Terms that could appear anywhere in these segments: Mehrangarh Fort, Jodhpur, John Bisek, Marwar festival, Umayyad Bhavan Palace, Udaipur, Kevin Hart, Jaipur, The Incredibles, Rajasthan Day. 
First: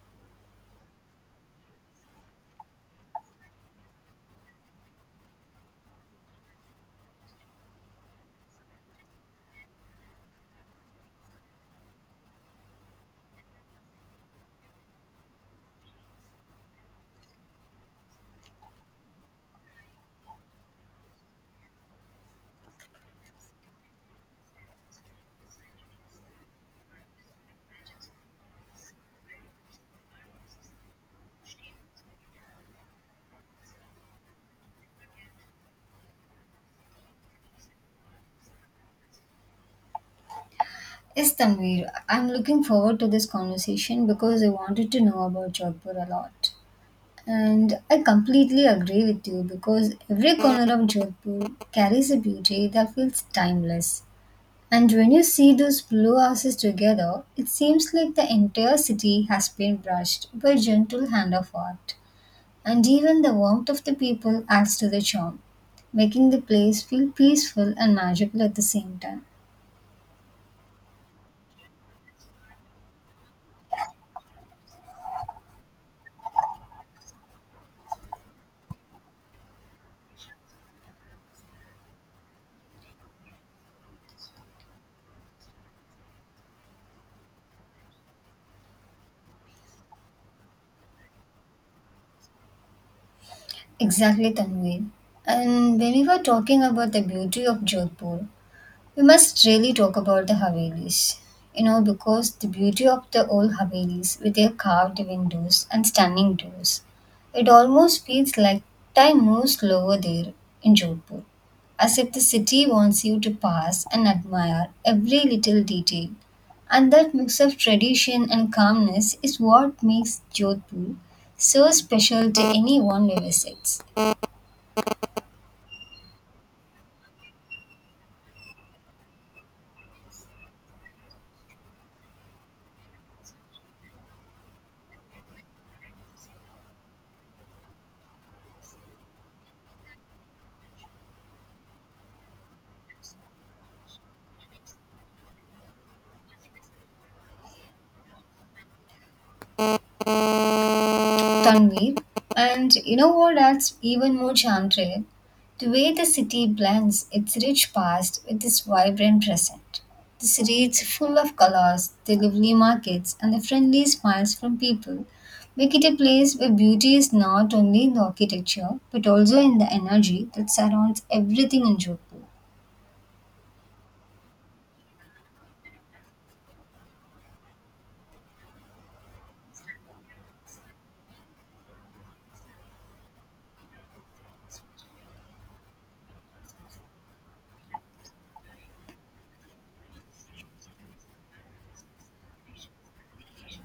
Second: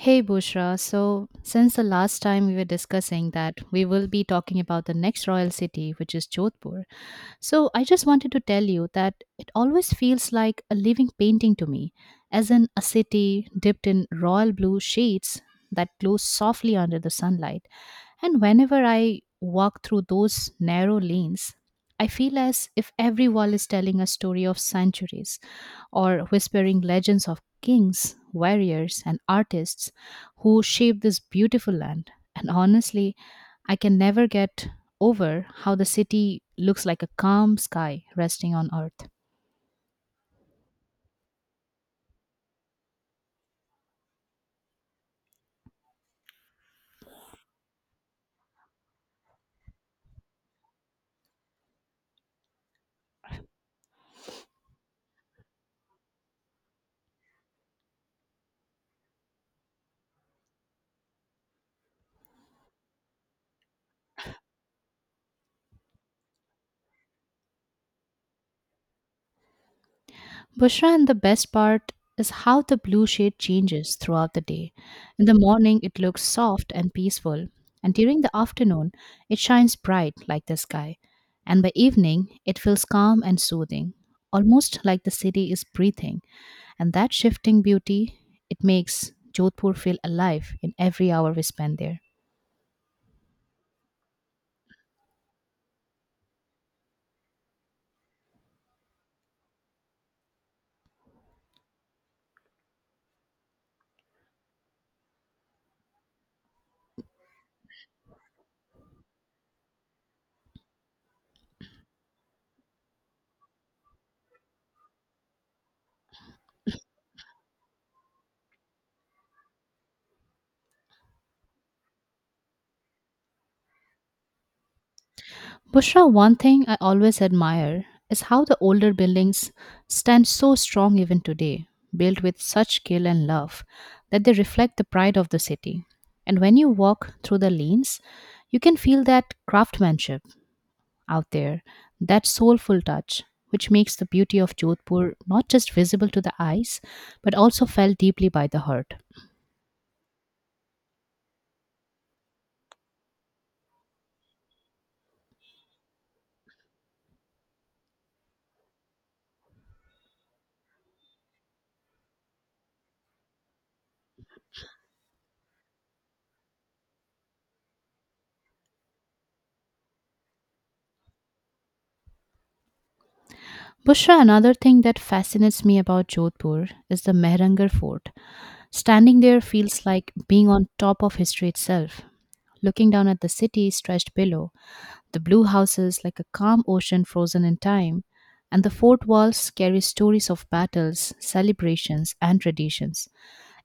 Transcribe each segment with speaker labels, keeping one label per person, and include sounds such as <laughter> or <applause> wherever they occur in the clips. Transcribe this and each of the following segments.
Speaker 1: Hey Bushra, so since the last time we were discussing that, we will be talking about the next royal city, which is Jodhpur. So I just wanted to tell you that it always feels like a living painting to me, as in a city dipped in royal blue shades that glow softly under the sunlight. And whenever I walk through those narrow lanes, I feel as if every wall is telling a story of centuries or whispering legends of kings, warriors, and artists who shaped this beautiful land. And honestly, I can never get over how the city looks like a calm sky resting on earth.
Speaker 2: Yes, Tanvir, I'm looking forward to this conversation because I wanted to know about Jodhpur a lot. And I completely agree with you because every corner of Jodhpur carries a beauty that feels timeless. And when you see those blue houses together, it seems like the entire city has been brushed by a gentle hand of art. And even the warmth of the people adds to the charm, making the place feel peaceful and magical at the same time.
Speaker 1: Bushra, and the best part is how the blue shade changes throughout the day. In the morning, it looks soft and peaceful, and during the afternoon, it shines bright like the sky. And by evening, it feels calm and soothing, almost like the city is breathing. And that shifting beauty, it makes Jodhpur feel alive in every hour we spend there.
Speaker 2: Exactly, Tanveen. And when we were talking about the beauty of Jodhpur, we must really talk about the Havelis. You know, because the beauty of the old Havelis with their carved windows and stunning doors, it almost feels like time moves slower there in Jodhpur, as if the city wants you to pass and admire every little detail. And that mix of tradition and calmness is what makes Jodhpur so special to anyone who visits.
Speaker 1: Bushra, one thing I always admire is how the older buildings stand so strong even today, built with such skill and love that they reflect the pride of the city. And when you walk through the lanes, you can feel that craftsmanship out there, that soulful touch, which makes the beauty of Jodhpur not just visible to the eyes, but also felt deeply by the heart.
Speaker 2: Tanvir. And you know what adds even more charm to it? The way the city blends its rich past with its vibrant present. The streets full of colors, the lively markets, and the friendly smiles from people make it a place where beauty is not only in the architecture but also in the energy that surrounds everything in Jodhpur.
Speaker 1: Bushra, another thing that fascinates me about Jodhpur is the Mehrangarh Fort. Standing there feels like being on top of history itself, looking down at the city stretched below, the blue houses like a calm ocean frozen in time, and the fort walls carry stories of battles, celebrations, and traditions.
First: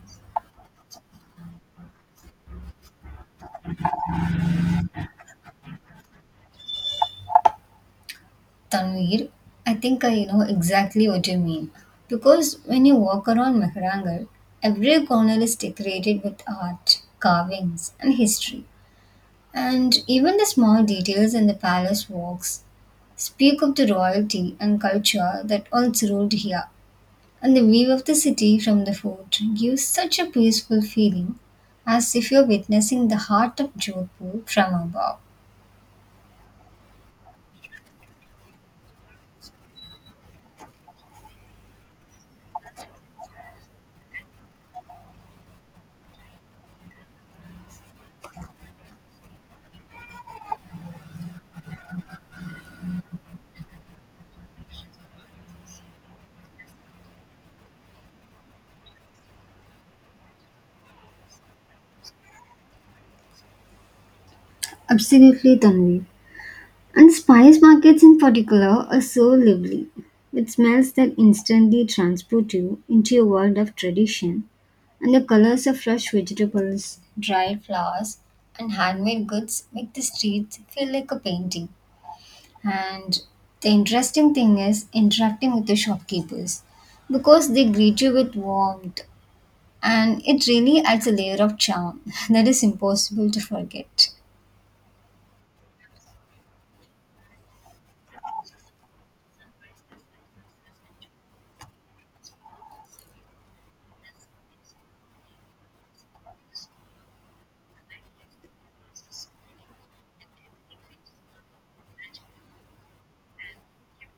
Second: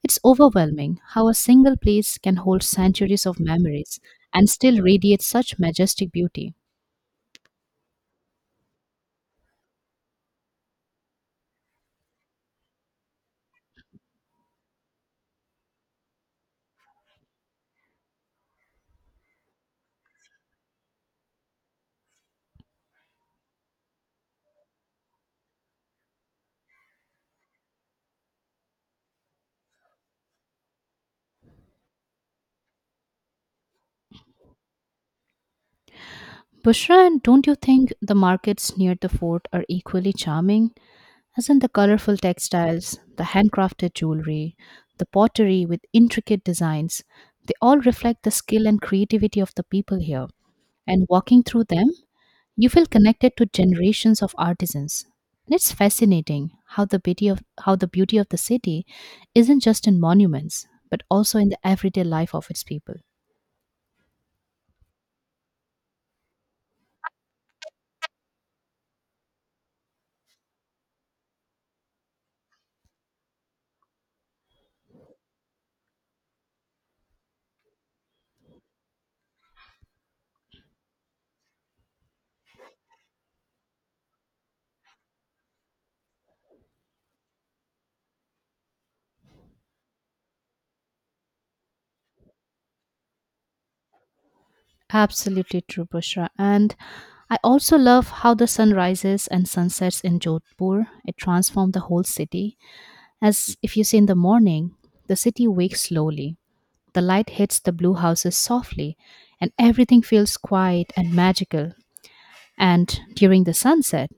Speaker 1: It's overwhelming how a single place can hold centuries of memories and still radiate such majestic beauty.
Speaker 2: Tanvir, I think I know exactly what you mean. Because when you walk around Mehrangarh, every corner is decorated with art, carvings, and history. And even the small details in the palace walks speak of the royalty and culture that once ruled here. And the view of the city from the fort gives such a peaceful feeling, as if you're witnessing the heart of Jodhpur from above.
Speaker 1: Bushra, and don't you think the markets near the fort are equally charming? Isn't the colorful textiles, the handcrafted jewelry, the pottery with intricate designs, they all reflect the skill and creativity of the people here. And walking through them, you feel connected to generations of artisans. And it's fascinating how the beauty of the city isn't just in monuments, but also in the everyday life of its people.
Speaker 2: Absolutely, Tanvir. And spice markets in particular are so lively, with smells that instantly transport you into a world of tradition, and the colors of fresh vegetables, dried flowers, and handmade goods make the streets feel like a painting. And the interesting thing is interacting with the shopkeepers because they greet you with warmth, and it really adds a layer of charm <laughs> that is impossible to forget.
Speaker 1: Absolutely true, Bushra. And I also love how the sun rises and sunsets in Jodhpur. It transformed the whole city. As if you see in the morning, the city wakes slowly. The light hits the blue houses softly, and everything feels quiet and magical. And during the sunset,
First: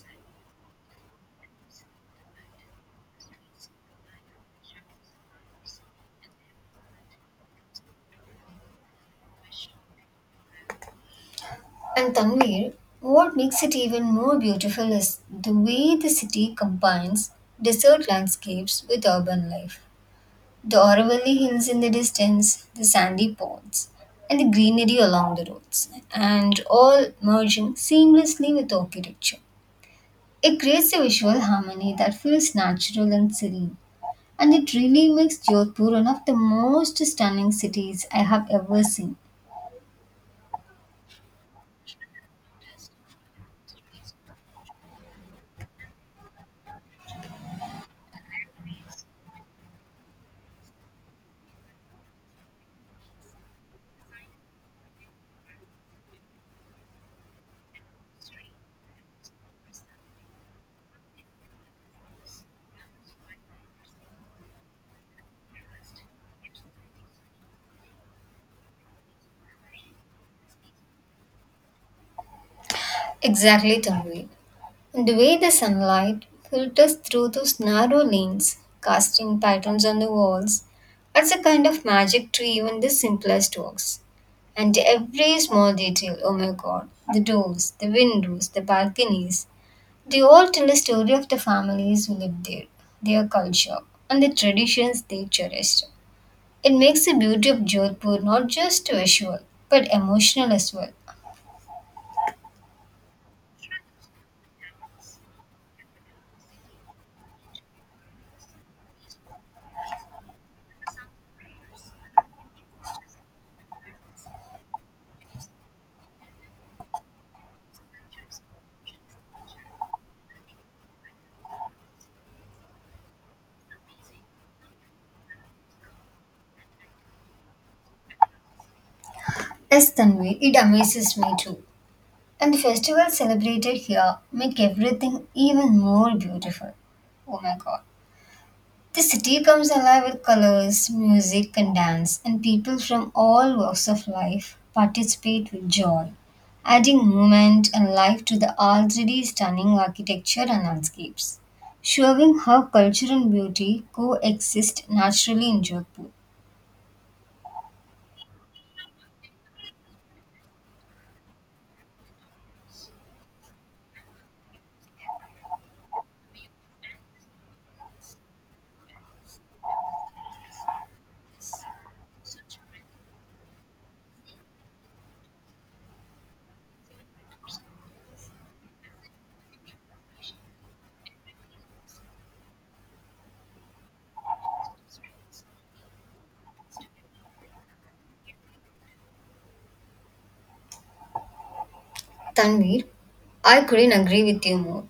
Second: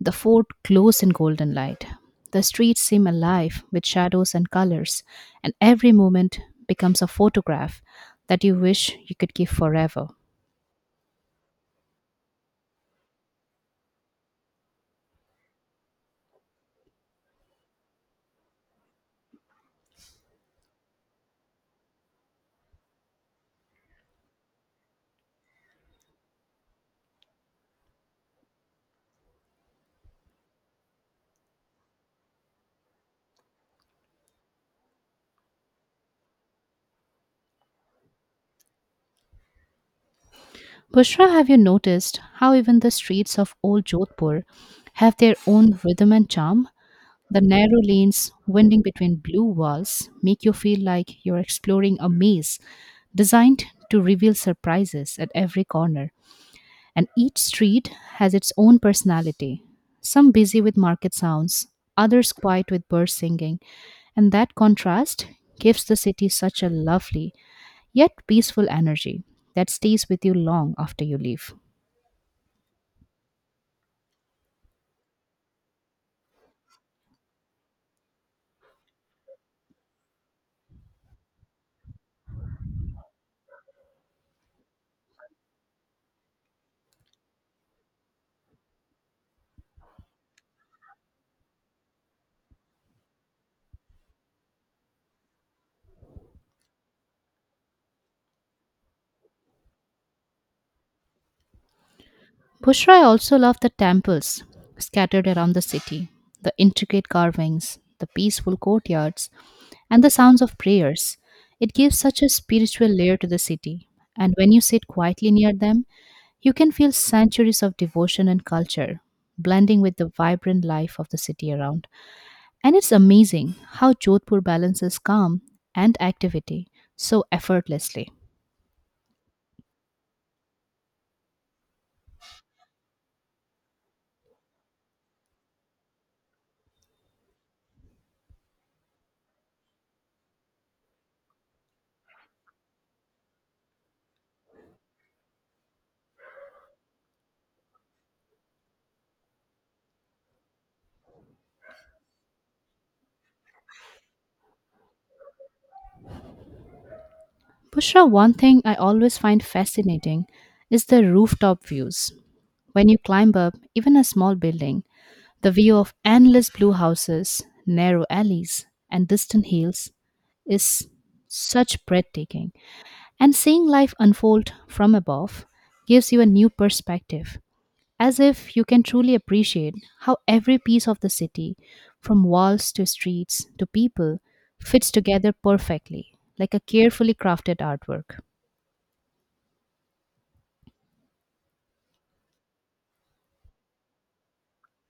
Speaker 1: the fort glows in golden light. The streets seem alive with shadows and colors, and every moment becomes a photograph that you wish you could keep forever.
Speaker 2: And Tanvir, what makes it even more beautiful is the way the city combines desert landscapes with urban life. The Aravalli Hills in the distance, the sandy ponds, and the greenery along the roads, and all merging seamlessly with architecture. It creates a visual harmony that feels natural and serene, and it really makes Jodhpur one of the most stunning cities I have ever seen.
Speaker 1: Bushra, have you noticed how even the streets of old Jodhpur have their own rhythm and charm? The narrow lanes winding between blue walls make you feel like you're exploring a maze designed to reveal surprises at every corner. And each street has its own personality, some busy with market sounds, others quiet with bird singing. And that contrast gives the city such a lovely yet peaceful energy that stays with you long after you leave.
Speaker 2: Exactly, Tanvi. The way the sunlight filters through those narrow lanes, casting patterns on the walls, adds a kind of magic to even the simplest works. And every small detail, oh my god, the doors, the windows, the balconies, they all tell a story of the families who lived there, their culture, and the traditions they cherished. It makes the beauty of Jodhpur not just visual, but emotional as well.
Speaker 1: Bushra, I also love the temples scattered around the city, the intricate carvings, the peaceful courtyards, and the sounds of prayers. It gives such a spiritual layer to the city, and when you sit quietly near them, you can feel centuries of devotion and culture blending with the vibrant life of the city around. And it's amazing how Jodhpur balances calm and activity so effortlessly.
Speaker 2: As Tanvi, it amazes me too. And the festivals celebrated here make everything even more beautiful. Oh my god. The city comes alive with colors, music, and dance, and people from all walks of life participate with joy, adding movement and life to the already stunning architecture and landscapes, showing how culture and beauty coexist naturally in Jodhpur.
Speaker 1: Pushra, one thing I always find fascinating is the rooftop views. When you climb up, even a small building, the view of endless blue houses, narrow alleys, and distant hills is such breathtaking. And seeing life unfold from above gives you a new perspective, as if you can truly appreciate how every piece of the city, from walls to streets to people, fits together perfectly, like a carefully crafted artwork.
Speaker 2: Tanvir, I couldn't agree with you more.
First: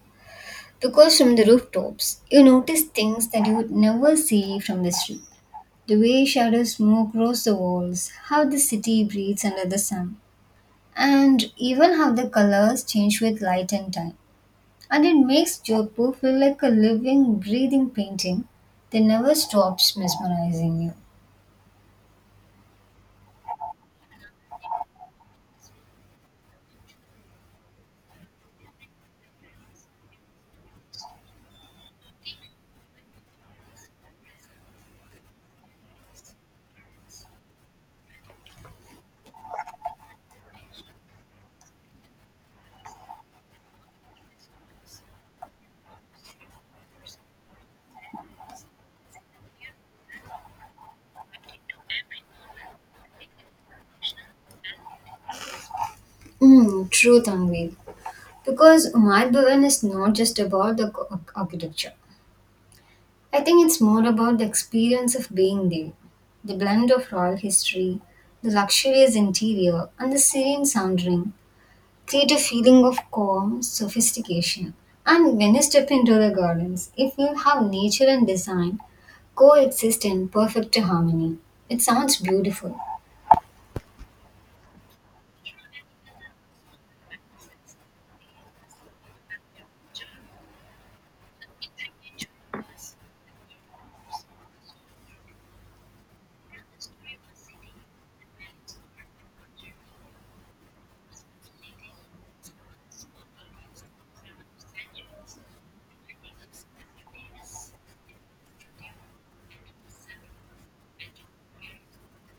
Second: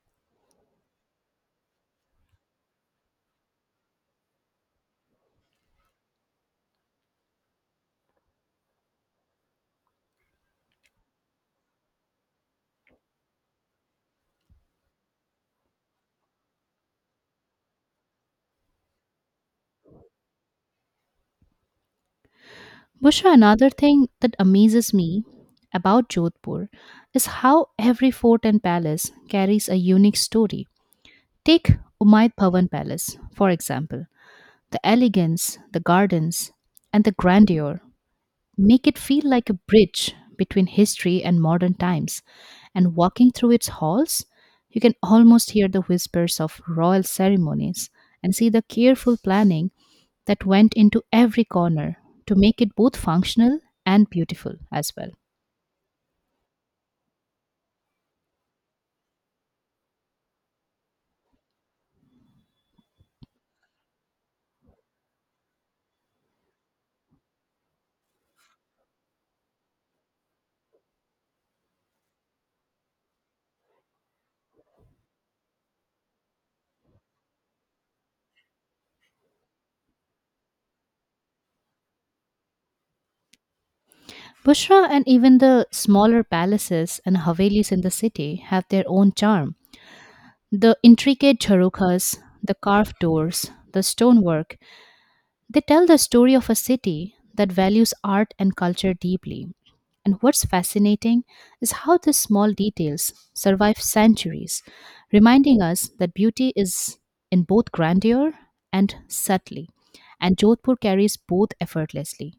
Speaker 2: Because from the rooftops, you notice things that you would never see from the street. The way shadows move across the walls, how the city breathes under the sun, and even how the colors change with light and time. And it makes Jodhpur feel like a living, breathing painting that never stops mesmerizing you.
Speaker 1: Bushra, another thing that amazes me about Jodhpur is how every fort and palace carries a unique story. Take Umayyad Bhavan Palace, for example. The elegance, the gardens, and the grandeur make it feel like a bridge between history and modern times. And walking through its halls, you can almost hear the whispers of royal ceremonies and see the careful planning that went into every corner to make it both functional and beautiful as well.
Speaker 2: Mm, true, Tanvi. Because Umar Bhavan is not just about the architecture. I think it's more about the experience of being there, the blend of royal history, the luxurious interior, and the serene sounding create a feeling of calm, sophistication. And when you step into the gardens, you feel how nature and design coexist in perfect harmony. It sounds beautiful.
Speaker 1: Bushra, and even the smaller palaces and havelis in the city have their own charm. The intricate charukhas, the carved doors, the stonework, they tell the story of a city that values art and culture deeply. And what's fascinating is how these small details survive centuries, reminding us that beauty is in both grandeur and subtlety, and Jodhpur carries both effortlessly.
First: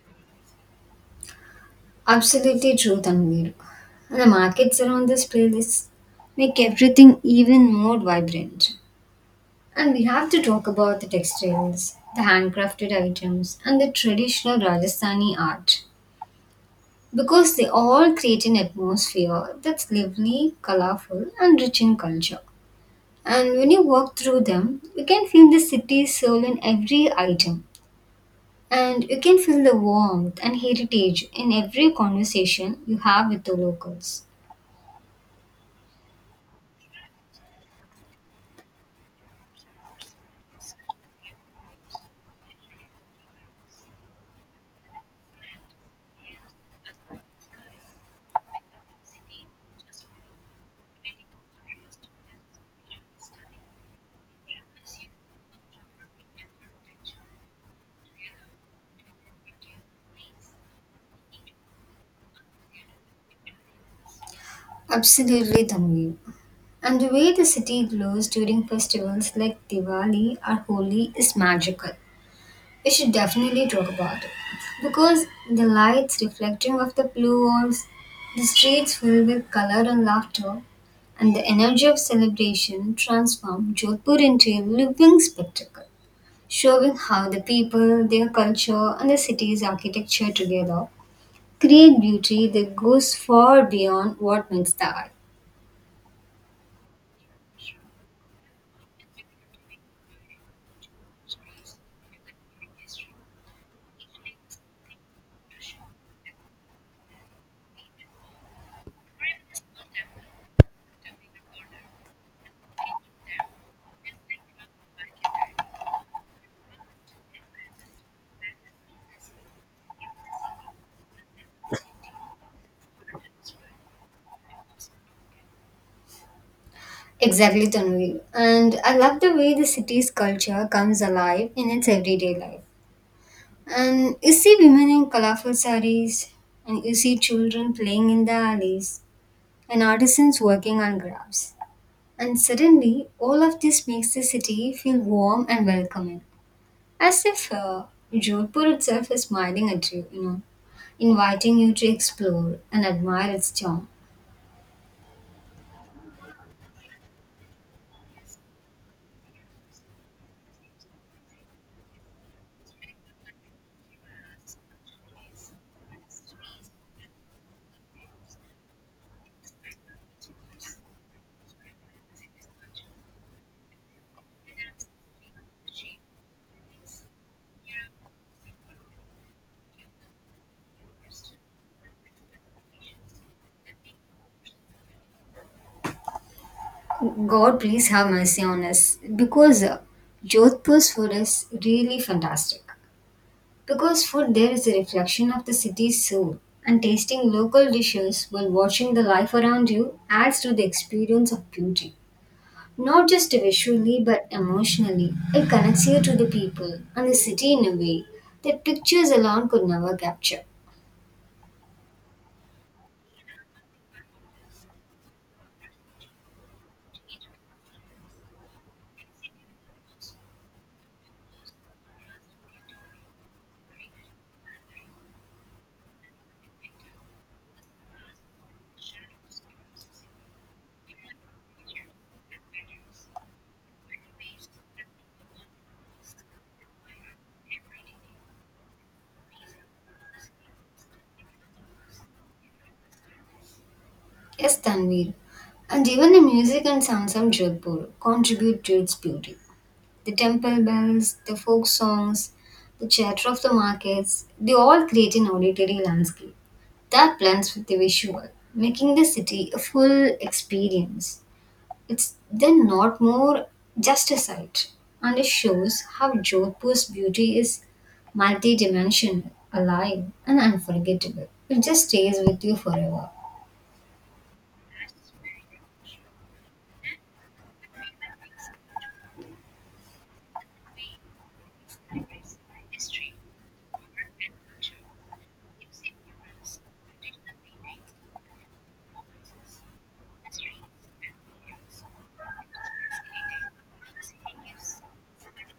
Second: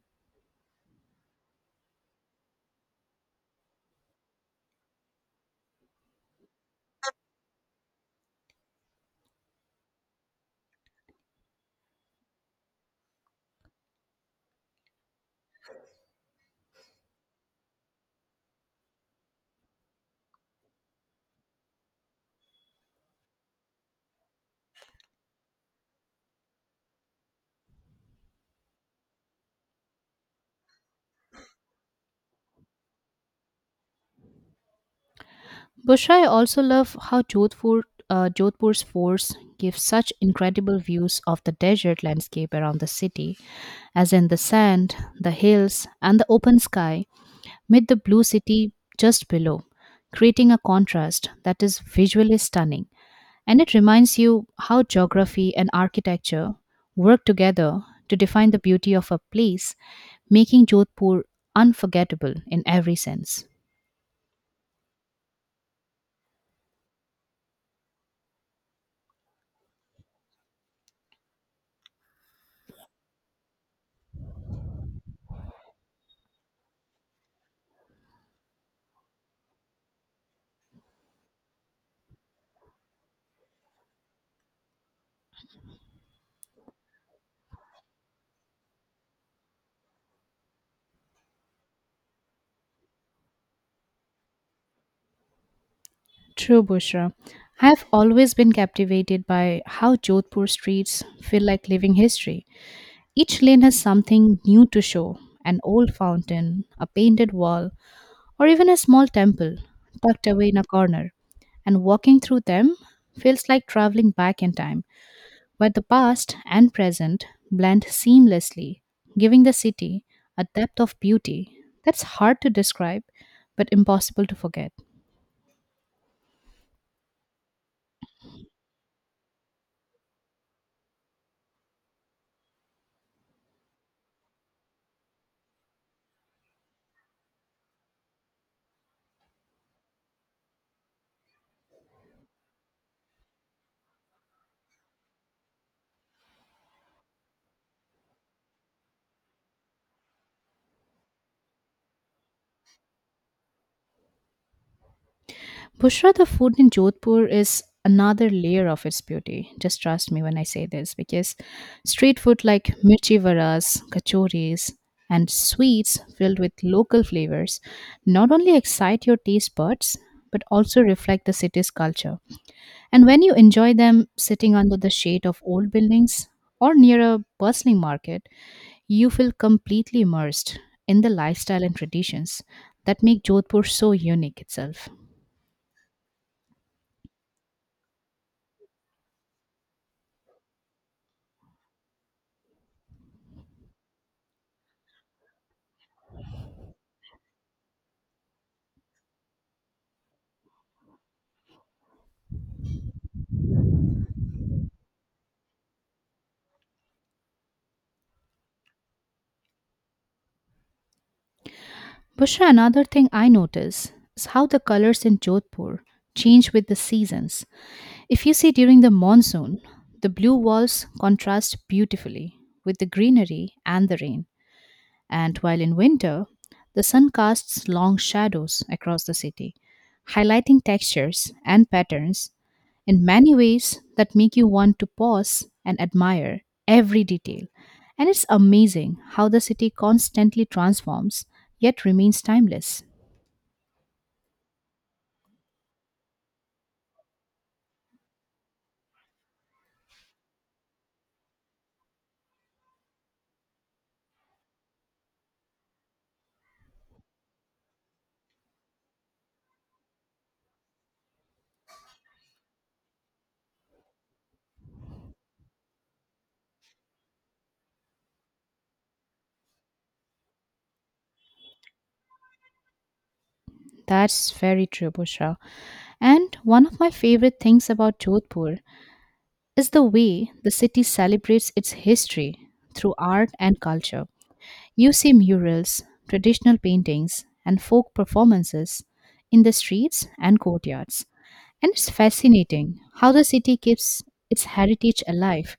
Speaker 2: Absolutely true, Tanvir. And the markets around this place make everything even more vibrant. And we have to talk about the textiles, the handcrafted items, and the traditional Rajasthani art because they all create an atmosphere that's lively, colorful, and rich in culture. And when you walk through them, you can feel the city's soul in every item. And you can feel the warmth and heritage in every conversation you have with the locals.
Speaker 1: Bushra, I also love how Jodhpur's forts give such incredible views of the desert landscape around the city, as in the sand, the hills, and the open sky with the blue city just below, creating a contrast that is visually stunning. And it reminds you how geography and architecture work together to define the beauty of a place, making Jodhpur unforgettable in every sense.
Speaker 2: Absolutely, Tanvi. And the way the city glows during festivals like Diwali or Holi is magical. We should definitely talk about it. Because the lights reflecting off the blue walls, the streets filled with color and laughter, and the energy of celebration transformed Jodhpur into a living spectacle, showing how the people, their culture, and the city's architecture together create beauty that goes far beyond what meets the eye.
Speaker 1: True, Bushra. I have always been captivated by how Jodhpur streets feel like living history. Each lane has something new to show, an old fountain, a painted wall, or even a small temple tucked away in a corner, and walking through them feels like traveling back in time, where the past and present blend seamlessly, giving the city a depth of beauty that's hard to describe but impossible to forget.
Speaker 2: Exactly, Tanvi. And I love the way the city's culture comes alive in its everyday life. And you see women in colorful sarees, and you see children playing in the alleys, and artisans working on crafts. And suddenly, all of this makes the city feel warm and welcoming, as if Jodhpur itself is smiling at you, you know, inviting you to explore and admire its charm.
Speaker 1: Bushra, the food in Jodhpur is another layer of its beauty. Just trust me when I say this because street food like mirchi varas, kachoris, and sweets filled with local flavors not only excite your taste buds but also reflect the city's culture. And when you enjoy them sitting under the shade of old buildings or near a bustling market, you feel completely immersed in the lifestyle and traditions that make Jodhpur so unique itself.
Speaker 2: God, please have mercy on us, because Jodhpur's food is really fantastic. Because food there is a reflection of the city's soul, and tasting local dishes while watching the life around you adds to the experience of beauty. Not just visually but emotionally, it connects you to the people and the city in a way that pictures alone could never capture.
Speaker 1: Bushra, another thing I notice is how the colors in Jodhpur change with the seasons. If you see during the monsoon, the blue walls contrast beautifully with the greenery and the rain, and while in winter, the sun casts long shadows across the city, highlighting textures and patterns in many ways that make you want to pause and admire every detail. And it's amazing how the city constantly transforms yet remains timeless.
Speaker 2: Yes, Tanvir, and even the music and sounds of Jodhpur contribute to its beauty. The temple bells, the folk songs, the chatter of the markets, they all create an auditory landscape that blends with the visual, making the city a full experience. It's then not more just a sight, and it shows how Jodhpur's beauty is multidimensional, alive, and unforgettable. It just stays with you forever.
Speaker 1: That's very true, Bushra. And one of my favorite things about Jodhpur is the way the city celebrates its history through art and culture. You see murals, traditional paintings, and folk performances in the streets and courtyards. And it's fascinating how the city keeps its heritage alive,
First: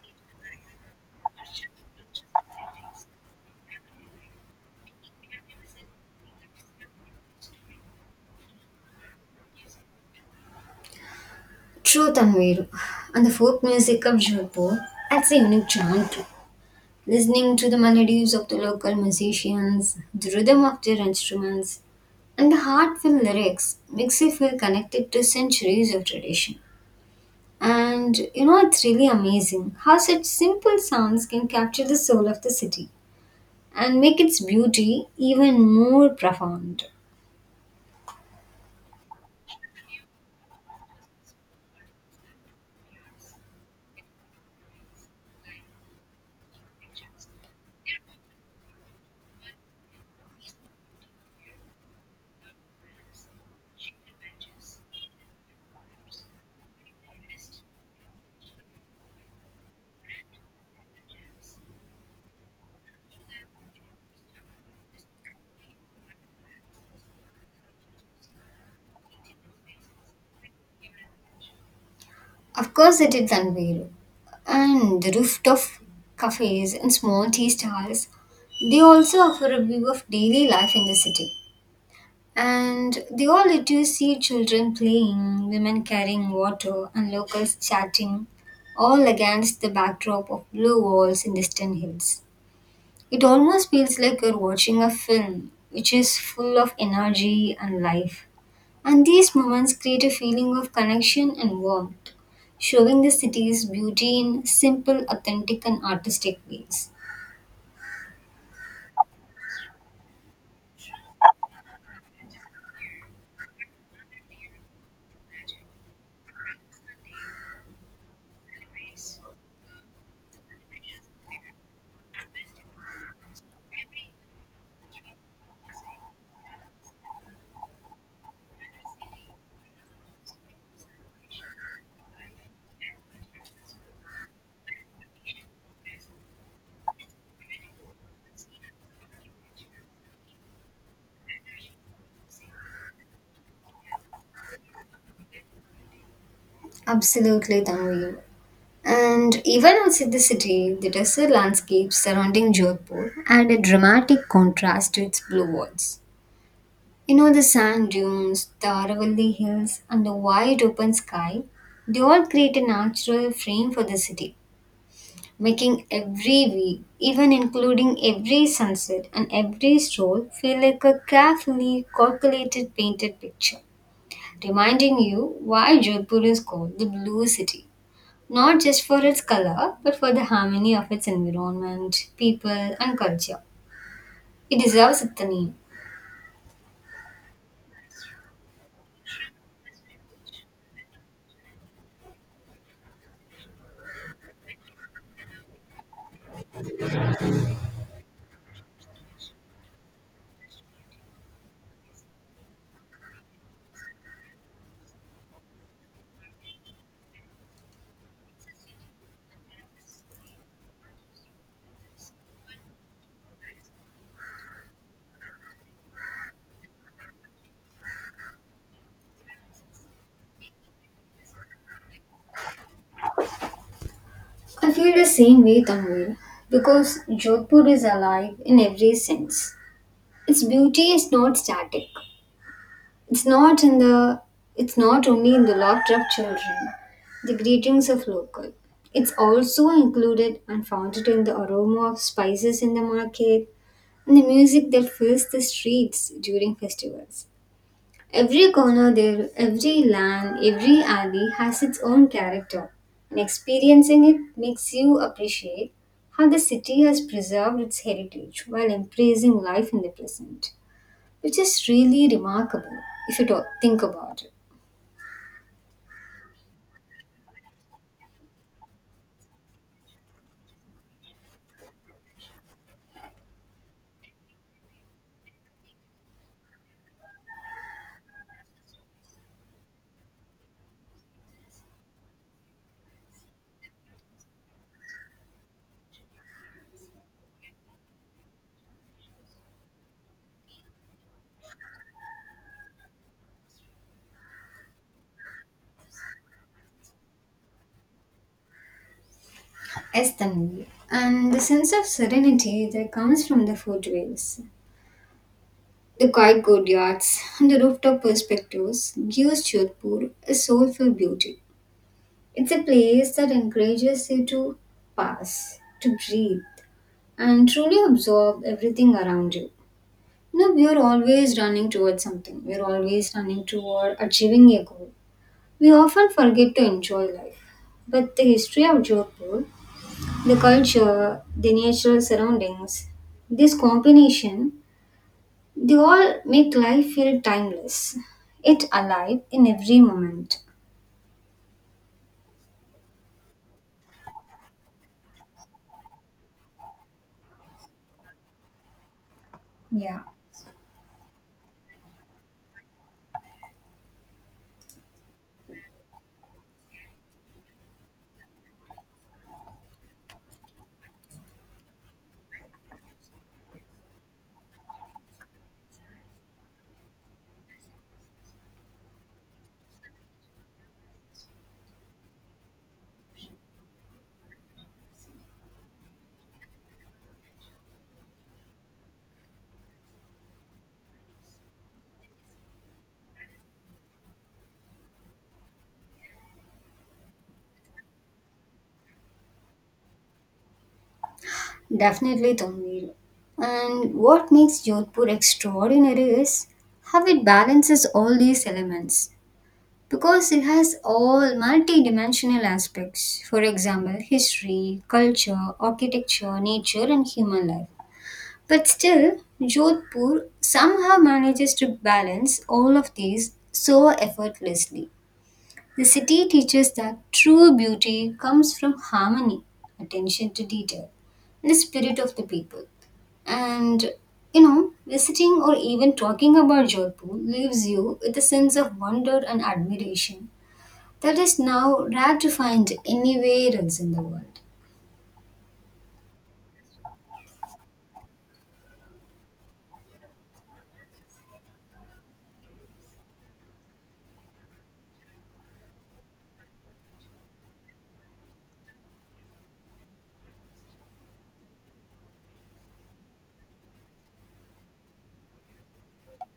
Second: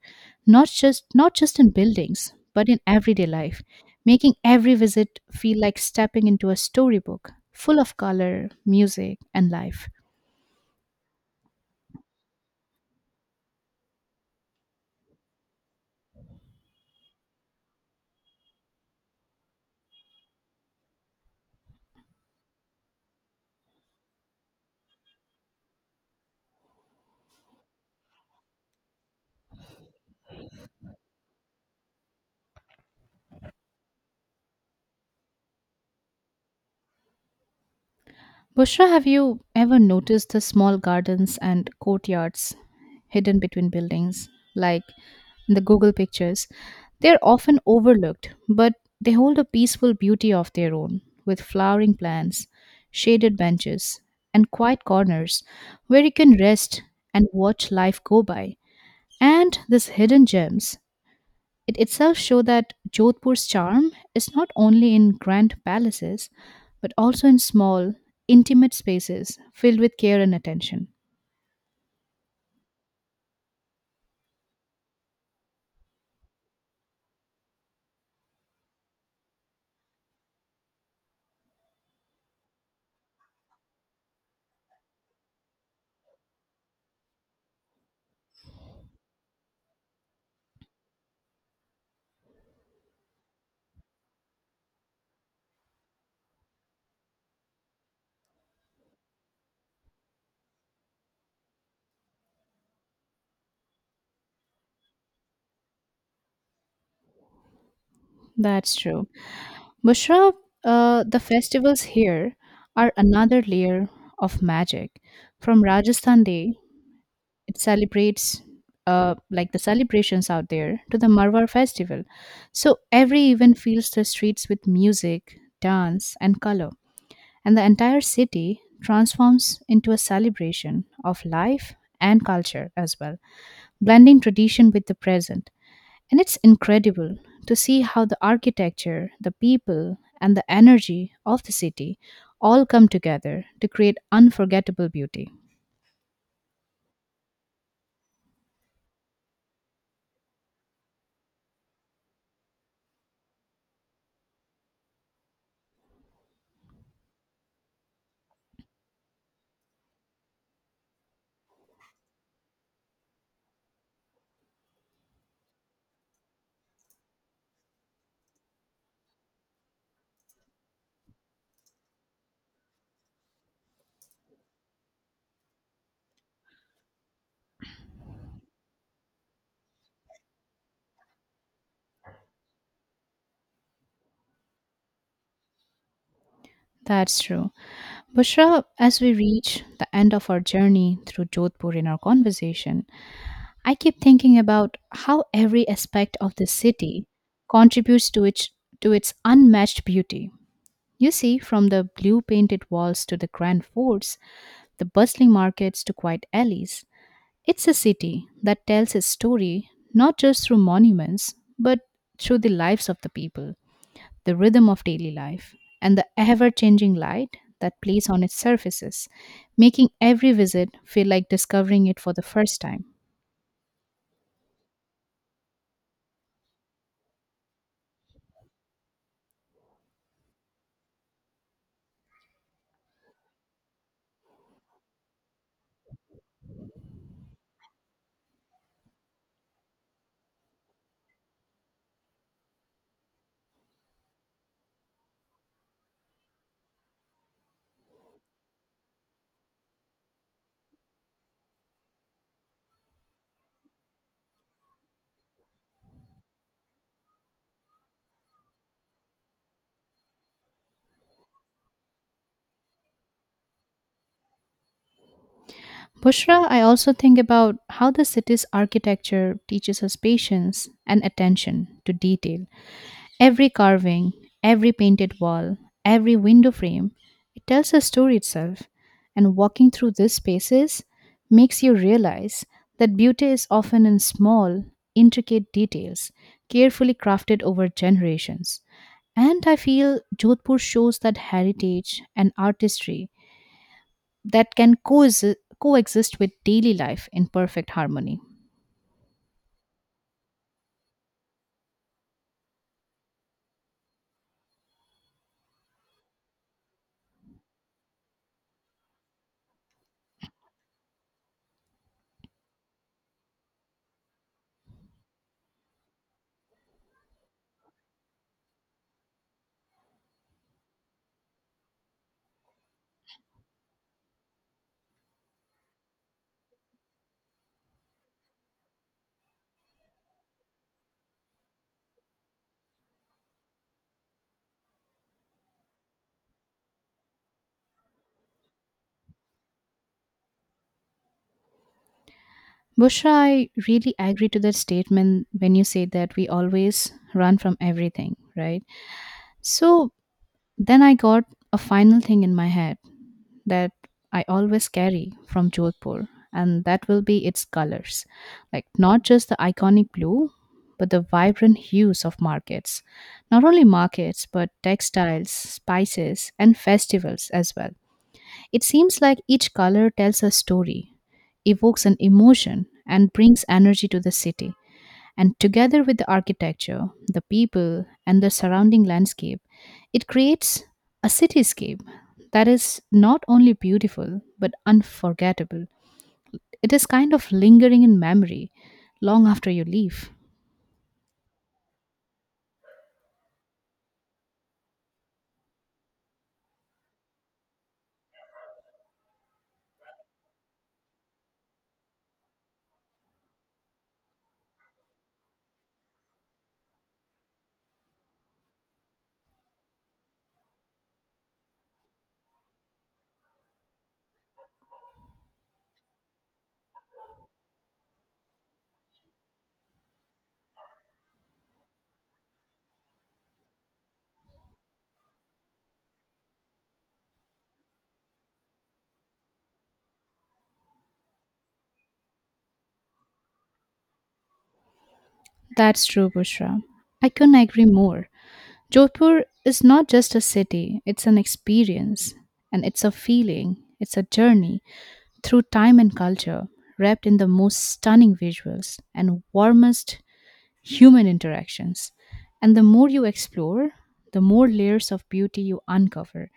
Speaker 1: not just in buildings, but in everyday life, making every visit feel like stepping into a storybook full of color, music, and life.
Speaker 2: True Tanveer, and the folk music of Jodhpur adds a unique charm too. Listening to the melodies of the local musicians, the rhythm of their instruments, and the heartfelt lyrics makes you feel connected to centuries of tradition. And you know, it's really amazing how such simple sounds can capture the soul of the city and make its beauty even more profound.
Speaker 1: Bushra, have you ever noticed the small gardens and courtyards hidden between buildings, like in the Google pictures? They're often overlooked, but they hold a peaceful beauty of their own, with flowering plants, shaded benches, and quiet corners where you can rest and watch life go by. And these hidden gems, it itself show that Jodhpur's charm is not only in grand palaces, but also in small, intimate spaces filled with care and attention.
Speaker 2: Of course, it is unveiled. And the rooftop cafes and small tea stalls, they also offer a view of daily life in the city. And they all let you see children playing, women carrying water, and locals chatting, all against the backdrop of blue walls and distant hills. It almost feels like you're watching a film, which is full of energy and life. And these moments create a feeling of connection and warmth, showing the city's beauty in simple, authentic, and artistic ways.
Speaker 1: That's true. Bushra, the festivals here are another layer of magic. From Rajasthan Day, it celebrates like the celebrations out there, to the Marwar festival. So every event fills the streets with music, dance, and color. And the entire city transforms into a celebration of life and culture as well, blending tradition with the present. And it's incredible to see how the architecture, the people, and the energy of the city all come together to create unforgettable beauty.
Speaker 2: Absolutely, Tanvi. And even outside the city, the desert landscapes surrounding Jodhpur add a dramatic contrast to its blue walls. You know, the sand dunes, the Aravalli hills, and the wide open sky, they all create a natural frame for the city, making every view, even including every sunset and every stroll, feel like a carefully calculated painted picture, reminding you why Jodhpur is called the Blue City, not just for its color, but for the harmony of its environment, people, and culture. It deserves the name.
Speaker 1: That's true. Bushra, as we reach the end of our journey through Jodhpur in our conversation, I keep thinking about how every aspect of the city contributes to its unmatched beauty. You see, from the blue painted walls to the grand forts, the bustling markets to quiet alleys, it's a city that tells its story not just through monuments, but through the lives of the people, the rhythm of daily life, and the ever changing light that plays on its surfaces, making every visit feel like discovering it for the first time.
Speaker 2: I feel the same way, Tanvir, because Jodhpur is alive in every sense. Its beauty is not static. It's not in the. It's not only in the laughter of children, the greetings of local. It's also included and founded in the aroma of spices in the market and the music that fills the streets during festivals. Every corner there, every land, every alley has its own character, and experiencing it makes you appreciate how the city has preserved its heritage while embracing life in the present, which is really remarkable if you think about it.
Speaker 1: Bushra, I also think about how the city's architecture teaches us patience and attention to detail. Every carving, every painted wall, every window frame, it tells a story itself. And walking through these spaces makes you realize that beauty is often in small, intricate details, carefully crafted over generations. And I feel Jodhpur shows that heritage and artistry that can coexist with daily life in perfect harmony.
Speaker 2: Yes, Tanvi. And the sense of serenity that comes from the footways, the quiet courtyards, and the rooftop perspectives gives Jodhpur a soulful beauty. It's a place that encourages you to pass, to breathe, and truly absorb everything around you. You know, we are always running towards something, we're always running toward achieving a goal. We often forget to enjoy life. But the history of Jodhpur, the culture, the natural surroundings, this combination, they all make life feel timeless, yet alive in every moment.
Speaker 1: Bushra, I really agree to that statement when you say that we always run from everything, right? So
Speaker 2: Yeah.
Speaker 1: then I got a final thing in my head that I always carry from Jodhpur, and that will be its colors. Like not just the iconic blue, but the vibrant hues of markets. Not only markets, but textiles, spices, and festivals as well. It seems like each color tells a story, evokes an emotion, and brings energy to the city. And together with the architecture, the people, and the surrounding landscape, it creates a cityscape that is not only beautiful but unforgettable. It is kind of lingering in memory long after you leave.
Speaker 2: Definitely, Tanvir. And what makes Jodhpur extraordinary is how it balances all these elements because it has all multi-dimensional aspects. For example, history, culture, architecture, nature, and human life. But still, Jodhpur somehow manages to balance all of these so effortlessly. The city teaches that true beauty comes from harmony, attention to detail, and the spirit of the people. And you know, visiting or even talking about Jaipur leaves you with a sense of wonder and admiration that is now rare to find anywhere else in the world.
Speaker 1: That's true, Bushra. I couldn't agree more. Jodhpur is not just a city, it's an experience and it's a feeling, it's a journey through time and culture, wrapped in the most stunning visuals and warmest human interactions. And the more you explore, the more layers of beauty you uncover,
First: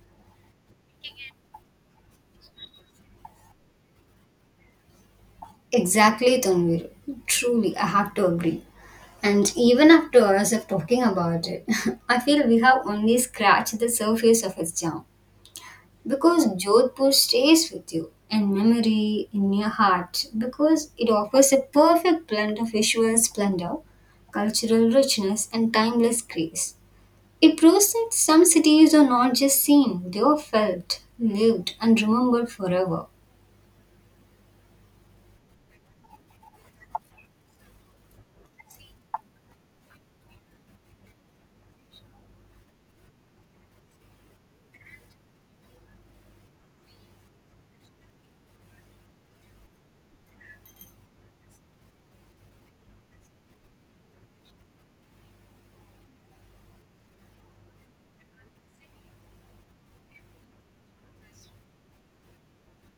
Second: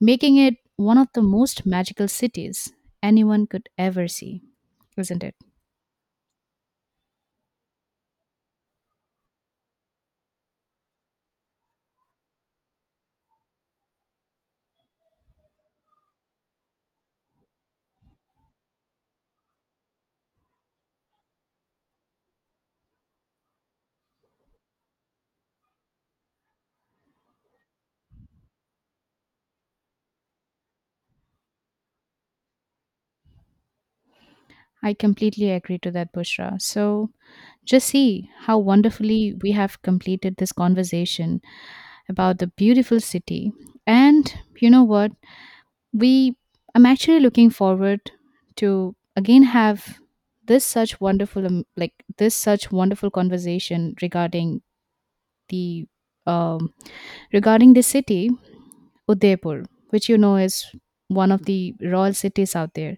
Speaker 1: making it one of the most magical cities anyone could ever see, isn't it?
Speaker 2: Exactly, Tanvir. Truly, I have to agree. And even after hours of talking about it, <laughs> I feel we have only scratched the surface of its charm. Because Jodhpur stays with you and memory in your heart because it offers a perfect blend of visual splendor, cultural richness, and timeless grace. It proves that some cities are not just seen, they are felt, lived, and remembered forever.
Speaker 1: I completely agree to that, Bushra. So just see how wonderfully we have completed this conversation about the beautiful city. And you know what? We I'm actually looking forward to again have this such wonderful um, like this such wonderful conversation the um, regarding the city Udaipur, which you know is one of the royal cities out there.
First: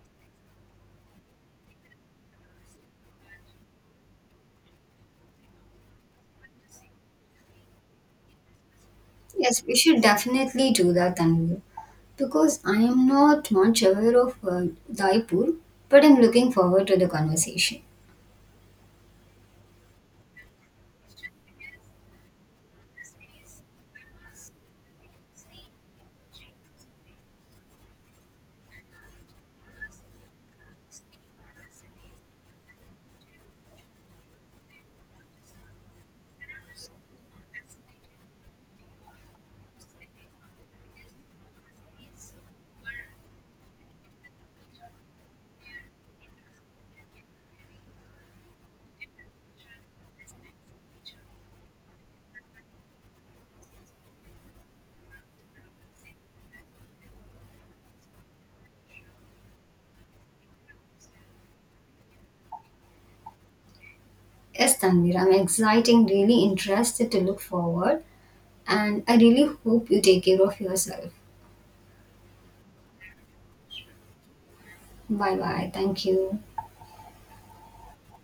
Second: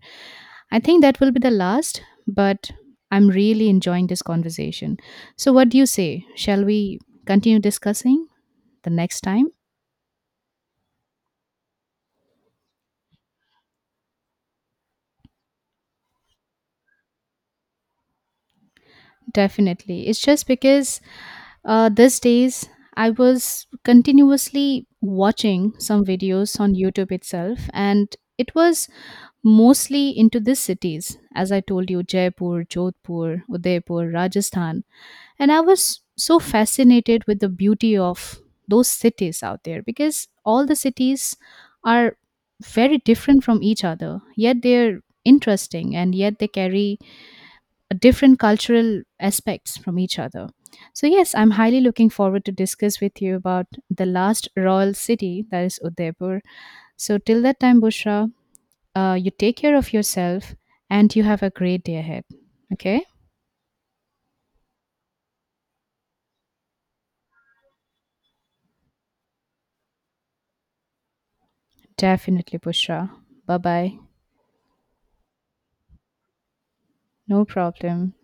Speaker 1: I think that will be the last, but I'm really enjoying this conversation. So what do you say, shall we continue discussing the next time?
Speaker 2: Yes, we should definitely do that, Tanvi. Because I am not much aware of Jaipur, but I'm looking forward to the conversation.
Speaker 1: Definitely. It's just because these days I was continuously watching some videos on YouTube itself, and it was mostly into these cities, as I told you, Jaipur, Jodhpur, Udaipur, Rajasthan. And I was so fascinated with the beauty of those cities out there because all the cities are very different from each other, yet they're interesting and yet they carry different cultural aspects from each other. So yes, I'm highly looking forward to discuss with you about the last royal city, that is Udaipur. So till that time, Bushra, you take care of yourself and you have a great day ahead. Okay?
Speaker 2: Yes, Tanvir, I'm exciting, really interested to look forward. And I really hope you take care of yourself.
Speaker 1: Definitely, Bushra. Bye bye.
Speaker 2: Bye bye. Thank you.
Speaker 1: No problem.